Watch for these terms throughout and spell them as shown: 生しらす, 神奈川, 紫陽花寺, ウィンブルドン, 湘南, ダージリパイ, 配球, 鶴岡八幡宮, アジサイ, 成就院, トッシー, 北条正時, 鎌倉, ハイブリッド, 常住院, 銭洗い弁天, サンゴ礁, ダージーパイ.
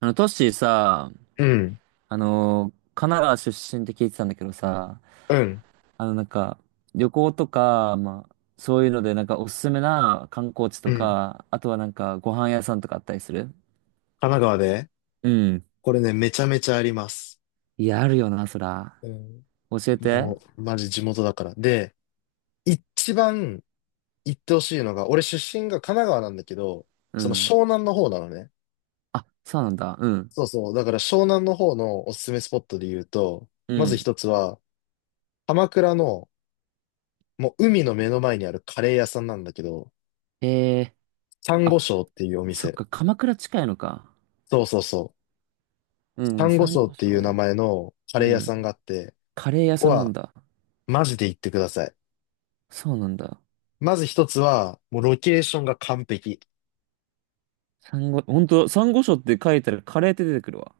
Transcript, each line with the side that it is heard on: right: トッシーさ、
left: うん、
right: 神奈川出身って聞いてたんだけどさ、
left: うん、
right: あの、なんか、旅行とか、まあ、そういうので、なんか、おすすめな観光地と
left: うん。
right: か、あとはなんか、ご飯屋さんとかあったりする？
left: 神奈川で
right: うん。
left: これね、めちゃめちゃあります。
right: いや、あるよな、そら。
left: うん。
right: 教えて。
left: もう、マジ地元だから。で、一番行ってほしいのが、俺出身が神奈川なんだけど、
right: う
left: その
right: ん。
left: 湘南の方なのね。
right: あ、そうなんだ。うん。
left: そうそう。だから湘南の方のおすすめスポットで言うと、
right: う
left: まず
right: ん。
left: 一つは、鎌倉の、もう海の目の前にあるカレー屋さんなんだけど、
right: ええ。
left: サン
right: あ、
left: ゴ礁っていうお
right: そっ
left: 店。
right: か、鎌倉近いのか。
left: そうそうそう。
right: う
left: サ
right: ん、
left: ンゴ
right: サン
left: 礁っ
right: ゴ
left: て
right: 礁
left: いう名
right: ね。
left: 前のカレー
right: う
left: 屋
right: ん。
left: さんがあって、
right: カレー屋
left: ここ
right: さんなん
left: は
right: だ。
left: マジで行ってください。
right: そうなんだ。
left: まず一つは、もうロケーションが完璧。
right: サンゴ、ほんと、サンゴ礁って書いたらカレーって出てくるわ。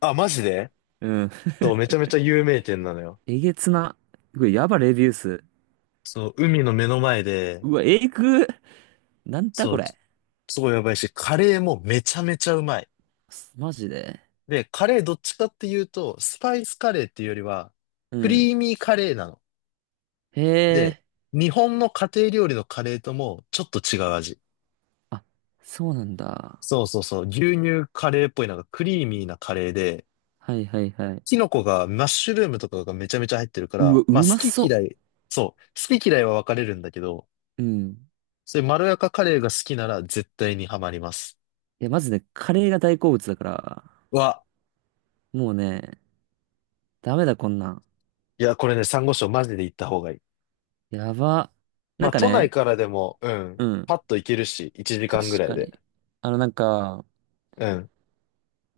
left: あ、マジで
right: うん。
left: そう、めちゃめちゃ有名店なのよ。
right: えげつな。これやばレビュー数。
left: そう、海の目の前で、
right: うわ、えぐ。なんだ
left: そ
right: こ
left: う、
right: れ。
left: すごいやばいし、カレーもめちゃめちゃうまい。
right: マジで。
left: で、カレーどっちかっていうと、スパイスカレーっていうよりは、
right: う
left: クリ
right: ん。
left: ーミーカレーなの。
right: へ
left: で、
right: え。
left: 日本の家庭料理のカレーともちょっと違う味。
right: あ、そうなんだ。
left: そうそうそう、牛乳カレーっぽいなんかクリーミーなカレーで、
right: はいはいはい。
left: キノコが、マッシュルームとかがめちゃめちゃ入ってるか
right: う
left: ら、
right: わ、う
left: まあ
right: ま
left: 好き
right: そ
left: 嫌い、そう、好き嫌いは分かれるんだけど、
right: う。うん。い
left: そういうまろやかカレーが好きなら絶対にハマります。
right: や、まずね、カレーが大好物だから、
left: わ、
right: もうね、ダメだこんなん。
left: いや、これね、サンゴ礁マジで行った方がいい。
right: やば。
left: ま
right: なん
left: あ
right: か
left: 都内
right: ね、
left: からでも、うん、
right: うん。
left: パッと行けるし、1時
right: 確
left: 間ぐらい
right: か
left: で。
right: に。あの、なんか、
left: うん、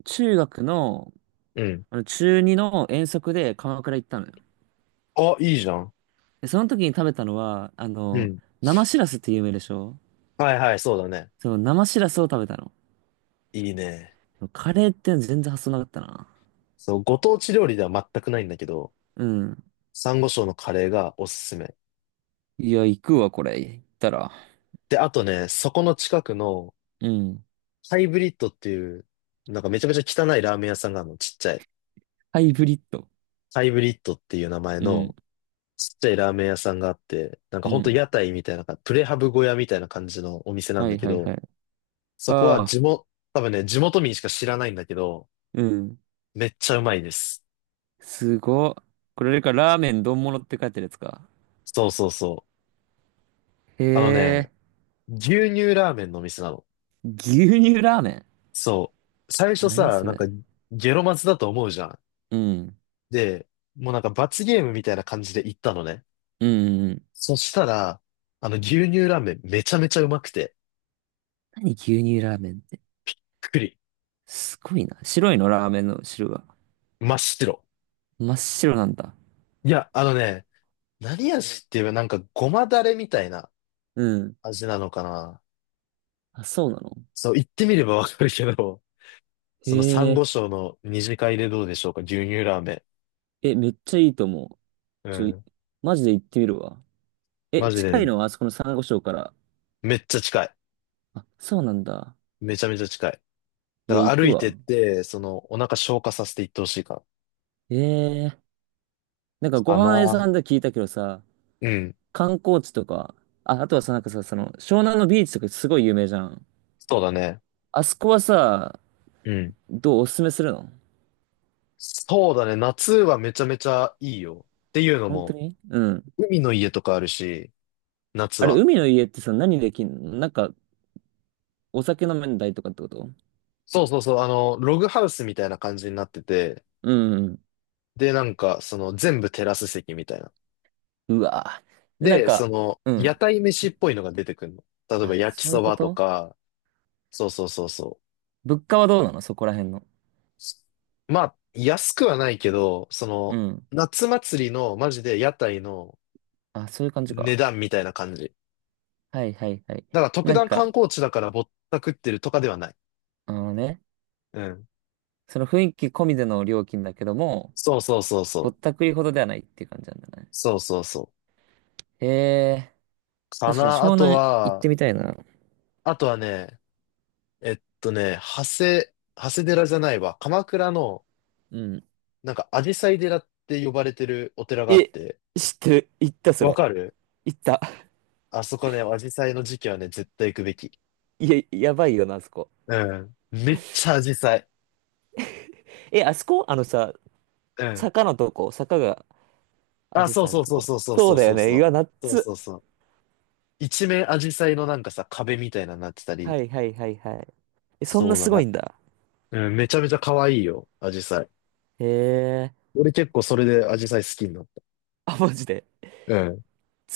right: 中学の、
left: うん。
right: あの、中2の遠足で鎌倉行ったのよ。
left: あ、いいじゃん。
right: で、その時に食べたのは、あ
left: う
right: の、
left: ん。
right: 生しらすって有名でしょ？
left: はいはい、そうだね。
right: そう、生しらすを食べたの。
left: いいね。
right: カレーって全然発想なかったな。
left: そう、ご当地料理では全くないんだけど、
right: うん。
left: サンゴ礁のカレーがおすすめ。
right: いや、行くわ、これ。行ったら。
left: で、あとね、そこの近くの
right: うん。
left: ハイブリッドっていう、なんかめちゃめちゃ汚いラーメン屋さんがあるの、ちっちゃい。
right: ハイブリッド。
left: ハイブリッドっていう名前
right: う
left: の
right: ん。
left: ちっちゃいラーメン屋さんがあって、なんか
right: う
left: ほんと
right: ん。
left: 屋台みたいな、プレハブ小屋みたいな感じのお店なん
right: は
left: だ
right: い
left: け
right: はいは
left: ど、
right: い。
left: そこは
right: ああ、
left: 地元、多分ね、地元民しか知らないんだけど、
right: うん。
left: めっちゃうまいです。
right: すごっ。これか、ラーメン丼物って書いてるやつか。
left: そうそうそう。
right: へ
left: あのね、
right: え。
left: 牛乳ラーメンのお店なの。
right: 牛乳ラーメン。
left: そう。最初
right: 何
left: さ、
right: そ
left: なんか
right: れ。
left: ゲロマズだと思うじゃん。
right: うん。
left: で、もうなんか罰ゲームみたいな感じで行ったのね。
right: うんうんうん。
left: そしたら、牛乳ラーメンめちゃめちゃうまくて、
right: 何牛乳ラーメンって。
left: くくり、
right: すごいな。白いの、ラーメンの汁は。
left: 真っ白。
right: 真っ白なんだ。
left: いや、あのね、何味って言えばなんかごまだれみたいな
right: うん。
left: 味なのかな。
right: あ、そうなの？
left: そう、言ってみればわかるけど、その珊
right: へ
left: 瑚
right: え。
left: 礁の二次会でどうでしょうか、牛乳ラーメ
right: え、めっちゃいいと思う。
left: ン。う
right: ちょい、
left: ん。
right: マジで行ってみるわ。え、
left: マジで
right: 近い
left: ね、
right: のはあそこの珊瑚礁から？
left: めっちゃ近い。
right: あ、そうなんだ。
left: めちゃめちゃ近い。
right: いや、
left: だか
right: 行
left: ら歩
right: く
left: いてっ
right: わ。
left: て、お腹消化させていってほしいから。
right: ええ、なんかご
left: か
right: 飯屋さ
left: な。
right: んで聞いたけどさ、
left: うん。
right: 観光地とか、あ、あとはさ、なんかさ、その、湘南のビーチとかすごい有名じゃん。
left: そうだね。
right: あそこはさ、
left: うん。
right: どうおすすめするの？
left: そうだね。夏はめちゃめちゃいいよ。っていうの
right: 本当
left: も、
right: に？うん。
left: 海の家とかあるし、夏
right: あれ、
left: は。
right: 海の家ってさ、何できんの、なんか、お酒飲めんだりとかってこと？
left: そうそうそう、ログハウスみたいな感じになってて、
right: うんうん。
left: で、なんか、全部テラス席みたいな。
right: うわぁ。で、なん
left: で、
right: か、う
left: 屋
right: ん。
left: 台飯っぽいのが出てくるの。例えば、
right: あ、
left: 焼き
right: そうい
left: そ
right: うこ
left: ばと
right: と？
left: か、そうそうそうそ
right: 物価はどうなのそこら辺の。
left: う。まあ、安くはないけど、
right: うん。
left: 夏祭りの、マジで屋台の
right: あ、そういう感じ
left: 値
right: か。
left: 段みたいな感じ。
right: はいはいはい。
left: だから、特
right: なん
left: 段観
right: か、
left: 光地だからぼったくってるとかではない。
right: あのね、
left: うん。
right: その雰囲気込みでの料金だけども、
left: そうそうそう
right: ぼっ
left: そう。
right: たくりほどではないっていう感じなんだね。
left: そうそうそう。
right: へえ、
left: か
right: 確かに
left: な。
right: 湘南行ってみたいな。
left: あとはね、えっとね、長谷、長谷寺じゃないわ。鎌倉の、
right: うん。
left: なんか、紫陽花寺って呼ばれてるお寺があっ
right: え、
left: て、
right: 知ってる？行った、そ
left: わ
right: れ。
left: かる？
right: 行った。
left: あそこね、紫陽花の時期はね、絶対行くべき。
right: いや、やばいよな、あそこ。
left: うん。めっちゃ紫陽
right: え、あそこあのさ、
left: 花。うん。
right: 坂のとこ、坂が、ア
left: あ、
right: ジ
left: そ
right: サ
left: う
right: イの
left: そう
right: と
left: そう
right: こ。
left: そうそう
right: そ
left: そ
right: う
left: う
right: だ
left: そ
right: よ
left: う
right: ね。
left: そ
right: う
left: う。
right: わ、
left: そう
right: 夏。
left: そうそう。一面紫陽花のなんかさ、壁みたいなのになってた
right: は
left: り。
right: いはいはいはい。え、そん
left: そ
right: な
left: うだ
right: すご
left: な。
right: いんだ。
left: うん、めちゃめちゃ可愛いよ、紫陽花。
right: へえ。
left: 俺結構それで紫陽花好きになっ
right: あ、マジで。
left: た。うん。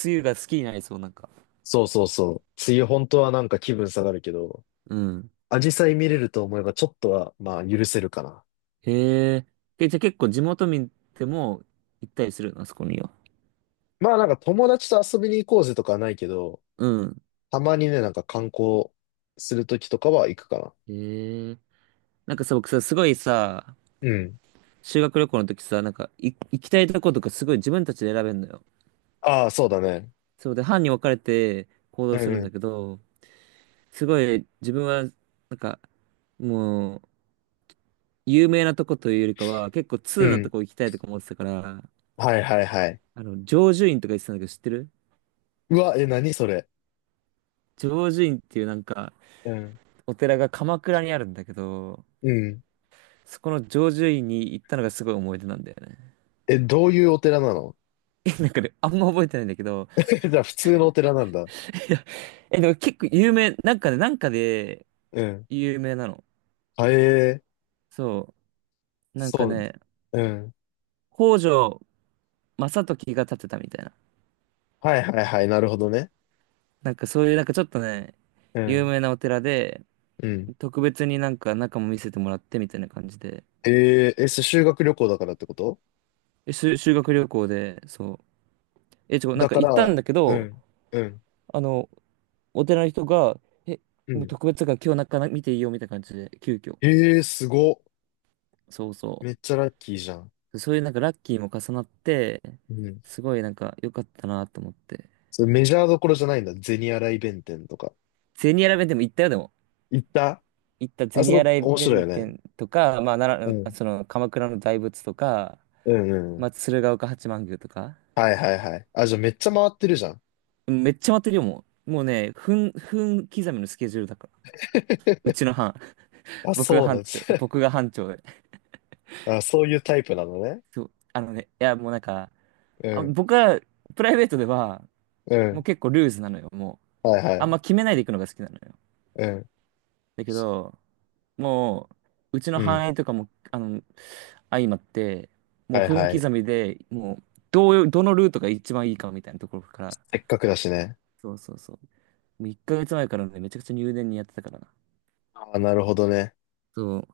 right: 梅雨が好きになりそう、なんか。
left: そうそうそう。梅雨本当はなんか気分下がるけど、
right: うん。
left: 紫陽花見れると思えばちょっとは、まあ許せるかな。
right: へえ。え、じゃあ結構地元民でも行ったりするの、あそこには？
left: まあなんか友達と遊びに行こうぜとかはないけど、
right: うん。
left: たまにね、なんか観光するときとかは行くかな。
right: へえ。なんかさ、僕さ、すごいさ、
left: うん。
right: 修学旅行の時さ、なんか、行きたいとことかすごい自分たちで選べんのよ。
left: ああ、そうだね。
right: そうで、班に分かれて行
left: う
right: 動するん
left: ん、
right: だけど、すごい自分は、なんか、もう、有名なとこというよりかは、結構
left: う
right: 通なと
left: ん。
right: こ行きたいとか思ってたから、
left: はいはいはい。
right: あの、成就院とか言ってたんだけど、知ってる？
left: うわ、え、何それ。
right: 成就院っていうなんか、
left: うん、
right: お寺が鎌倉にあるんだけど、
left: うん。
right: そこの常住院に行ったのがすごい思い出なんだよね。
left: え、どういうお寺なの？
right: え、なんかね、あんま覚えてないんだけど、
left: じゃあ 普通のお寺なんだ。
right: いや、え、でも結構有名、なんかね、なんかで
left: うん。
right: 有名なの。
left: あ、え、え、
right: そう。なんか
left: そう。
right: ね、
left: うん。
right: 北条正時が建てたみたいな。
left: はいはいはい、なるほどね。
right: なんかそういう、なんかちょっとね、
left: う
right: 有
left: ん、
right: 名なお寺で、
left: うん。
right: 特別になんか中も見せてもらってみたいな感じで、
left: ええ、修学旅行だからってこと？
right: え、修学旅行で、そう。え、ちょ、なん
left: だ
right: か
left: か
right: 行った
left: ら、
right: んだけ
left: う
right: ど、
left: ん、うん、
right: あの、お寺の人が、え、
left: う
right: もう
left: ん。
right: 特別だから今日中見ていいよみたいな感じで、急遽。
left: ええーすごっ。
right: そうそ
left: めっ
right: う。
left: ちゃラッキーじゃん。
right: そういうなんかラッキーも重なって、
left: うん。
right: すごいなんか良かったなと思って。
left: それメジャーどころじゃないんだ。銭洗い弁天とか。
right: ゼニアラ弁店も行ったよ、でも。
left: 行った？
right: 行った、
left: あ
right: ゼニ
left: そ
right: ア
left: こ
right: ラ
left: 面白い
right: 弁
left: よね。
right: 店とか、まあ、
left: う
right: 奈
left: ん。
right: 良、その鎌倉の大仏とか、
left: うんうんう
right: ま
left: ん。
right: あ、鶴岡八幡宮とか。
left: はいはいはい。あ、じゃあめっちゃ回ってるじゃん。
right: めっちゃ待ってるよ、もう。もうね、分刻みのスケジュールだから。うち の班。
left: あ、
right: 僕が
left: そうな
right: 班
left: んで
right: 長。
left: す。
right: 僕が班長で。
left: あ、そういうタイプなのね。
right: そう。あのね、いや、もうなんか、
left: う
right: あ、
left: ん。
right: 僕は、プライベートでは、
left: う
right: もう
left: ん。
right: 結構ルーズなのよ、もう。
left: はいは
right: あん
left: い。
right: ま決めないで行くのが好きなのよ。
left: うん。
right: だけど、もう、うちの
left: うん。
right: 範囲とかも、あの、相まって、もう
left: はい
right: 分
left: はい。
right: 刻みで、もう、どのルートが一番いいかみたいなところから、
left: せっかくだしね。
right: そうそうそう。もう1ヶ月前からね、めちゃくちゃ入念にやってたからな。
left: あ、なるほどね。
right: そう。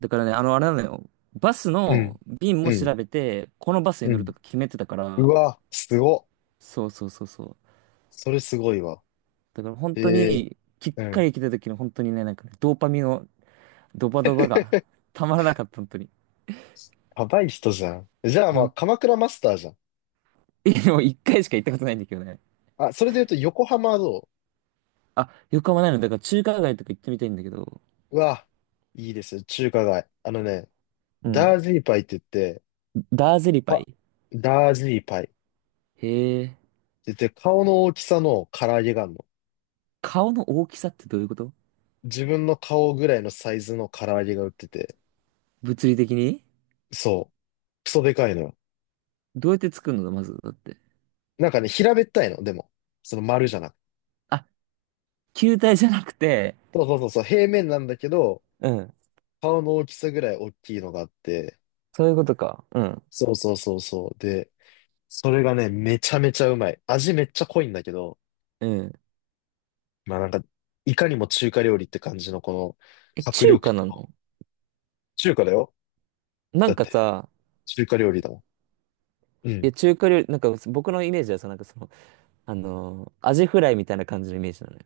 right: だからね、あの、あれなのよ。バス
left: うん。
right: の便
left: う
right: も
left: ん。
right: 調べて、このバスに
left: う
right: 乗る
left: ん。
right: とか決めてたか
left: う
right: ら、
left: わ、すごっ。
right: そうそうそうそう。
left: それすごいわ。
right: だから本
left: え、
right: 当
left: え、
right: に、きっ
left: う
right: か
left: ん。
right: り来た時の本当にね、なんかねドーパミンのドバドバが たまらなかった、本当に。
left: やばい人じゃん。じゃあ
right: ほ
left: まあ、
right: ん、も
left: 鎌倉マスターじゃん。
right: う1回しか行ったことないんだけどね。
left: あ、それで言うと横浜はど
right: あ、横浜ないの。だから中華街とか行ってみたいんだけど。
left: う？うわ、いいですよ、中華街。あのね、
right: う
left: ダ
right: ん。
left: ージーパイって言って、
right: ダーゼリパ
left: あ、
right: イ。
left: ダージーパイって
right: へえ。
left: 言って、顔の大きさの唐揚げがあるの。
right: 顔の大きさってどういうこと？
left: 自分の顔ぐらいのサイズの唐揚げが売ってて、
right: 物理的に？
left: そう、クソでかいのよ。
right: どうやって作るのまず、だって。
left: なんかね、平べったいの、でも。その丸じゃなくて。
right: あ、球体じゃなくて、
left: そうそうそうそう、平面なんだけど、
right: うん。
left: 顔の大きさぐらい大きいのがあって、
right: そういうことか。うん。
left: そうそうそうそう。で、それがね、めちゃめちゃうまい。味めっちゃ濃いんだけど、
right: うん。
left: まあなんか、いかにも中華料理って感じのこ
right: え、
left: の迫
right: 中華
left: 力
right: な
left: と、
right: の？
left: 中華だよ。
right: な
left: だ
right: ん
left: っ
right: か
left: て、
right: さ、
left: 中華料理だもん。う
right: い
left: ん。
right: や、中華料理、なんか僕のイメージはさ、なんかその、あのーアジフライみたいな感じのイメージなのよ。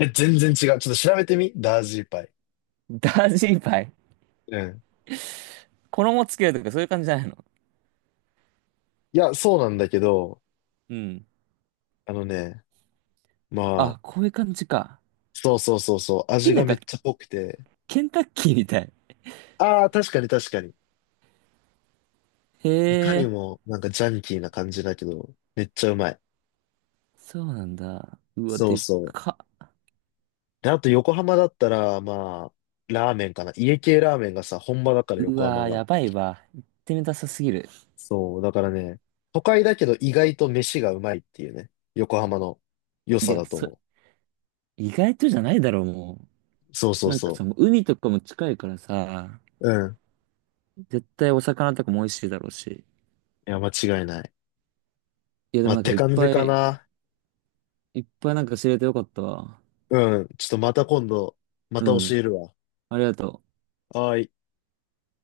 left: え、全然違う。ちょっと調べてみダージーパイ。
right: ダージリパイ。
left: うん。
right: 衣つけるとかそういう感じじゃないの？
left: いや、そうなんだけど、
right: うん。
left: あのね、ま
right: あ、
left: あ、
right: こういう感じか。
left: そうそうそうそう、
right: え、
left: 味
right: な
left: が
right: ん
left: め
right: か、
left: っちゃ濃くて、
right: ケンタッキーみたい。
left: ああ、確かに確かに。
right: へ
left: いかに
right: え、
left: もなんかジャンキーな感じだけど、めっちゃうまい。
right: そうなんだ。うわ、
left: そう
right: でっ
left: そう。
right: か。
left: で、あと横浜だったら、まあ、ラーメンかな。家系ラーメンがさ、本場だから
right: う
left: 横浜
right: わ、
left: が。
right: やばいわ。行ってみたさすぎる。
left: そう、だからね、都会だけど意外と飯がうまいっていうね、横浜の良
right: い
left: さ
right: や、
left: だと
right: そ、
left: 思
right: 意外とじゃないだろう、も
left: う。そうそ
right: う。
left: う
right: なんかさ、
left: そ
right: もう海とかも近いからさ、
left: う。うん。
right: 絶対お魚とかも美味しいだろうし。
left: いや、間違いない。
right: いや、で
left: まあ、
right: も
left: っ
right: なんか
left: て
right: いっ
left: 感じ
right: ぱ
left: か
right: い、
left: な。
right: いっぱいなんか知れてよかったわ。
left: うん。ちょっとまた今度、また
right: う
left: 教
right: ん。
left: えるわ。
right: ありがとう。
left: はーい。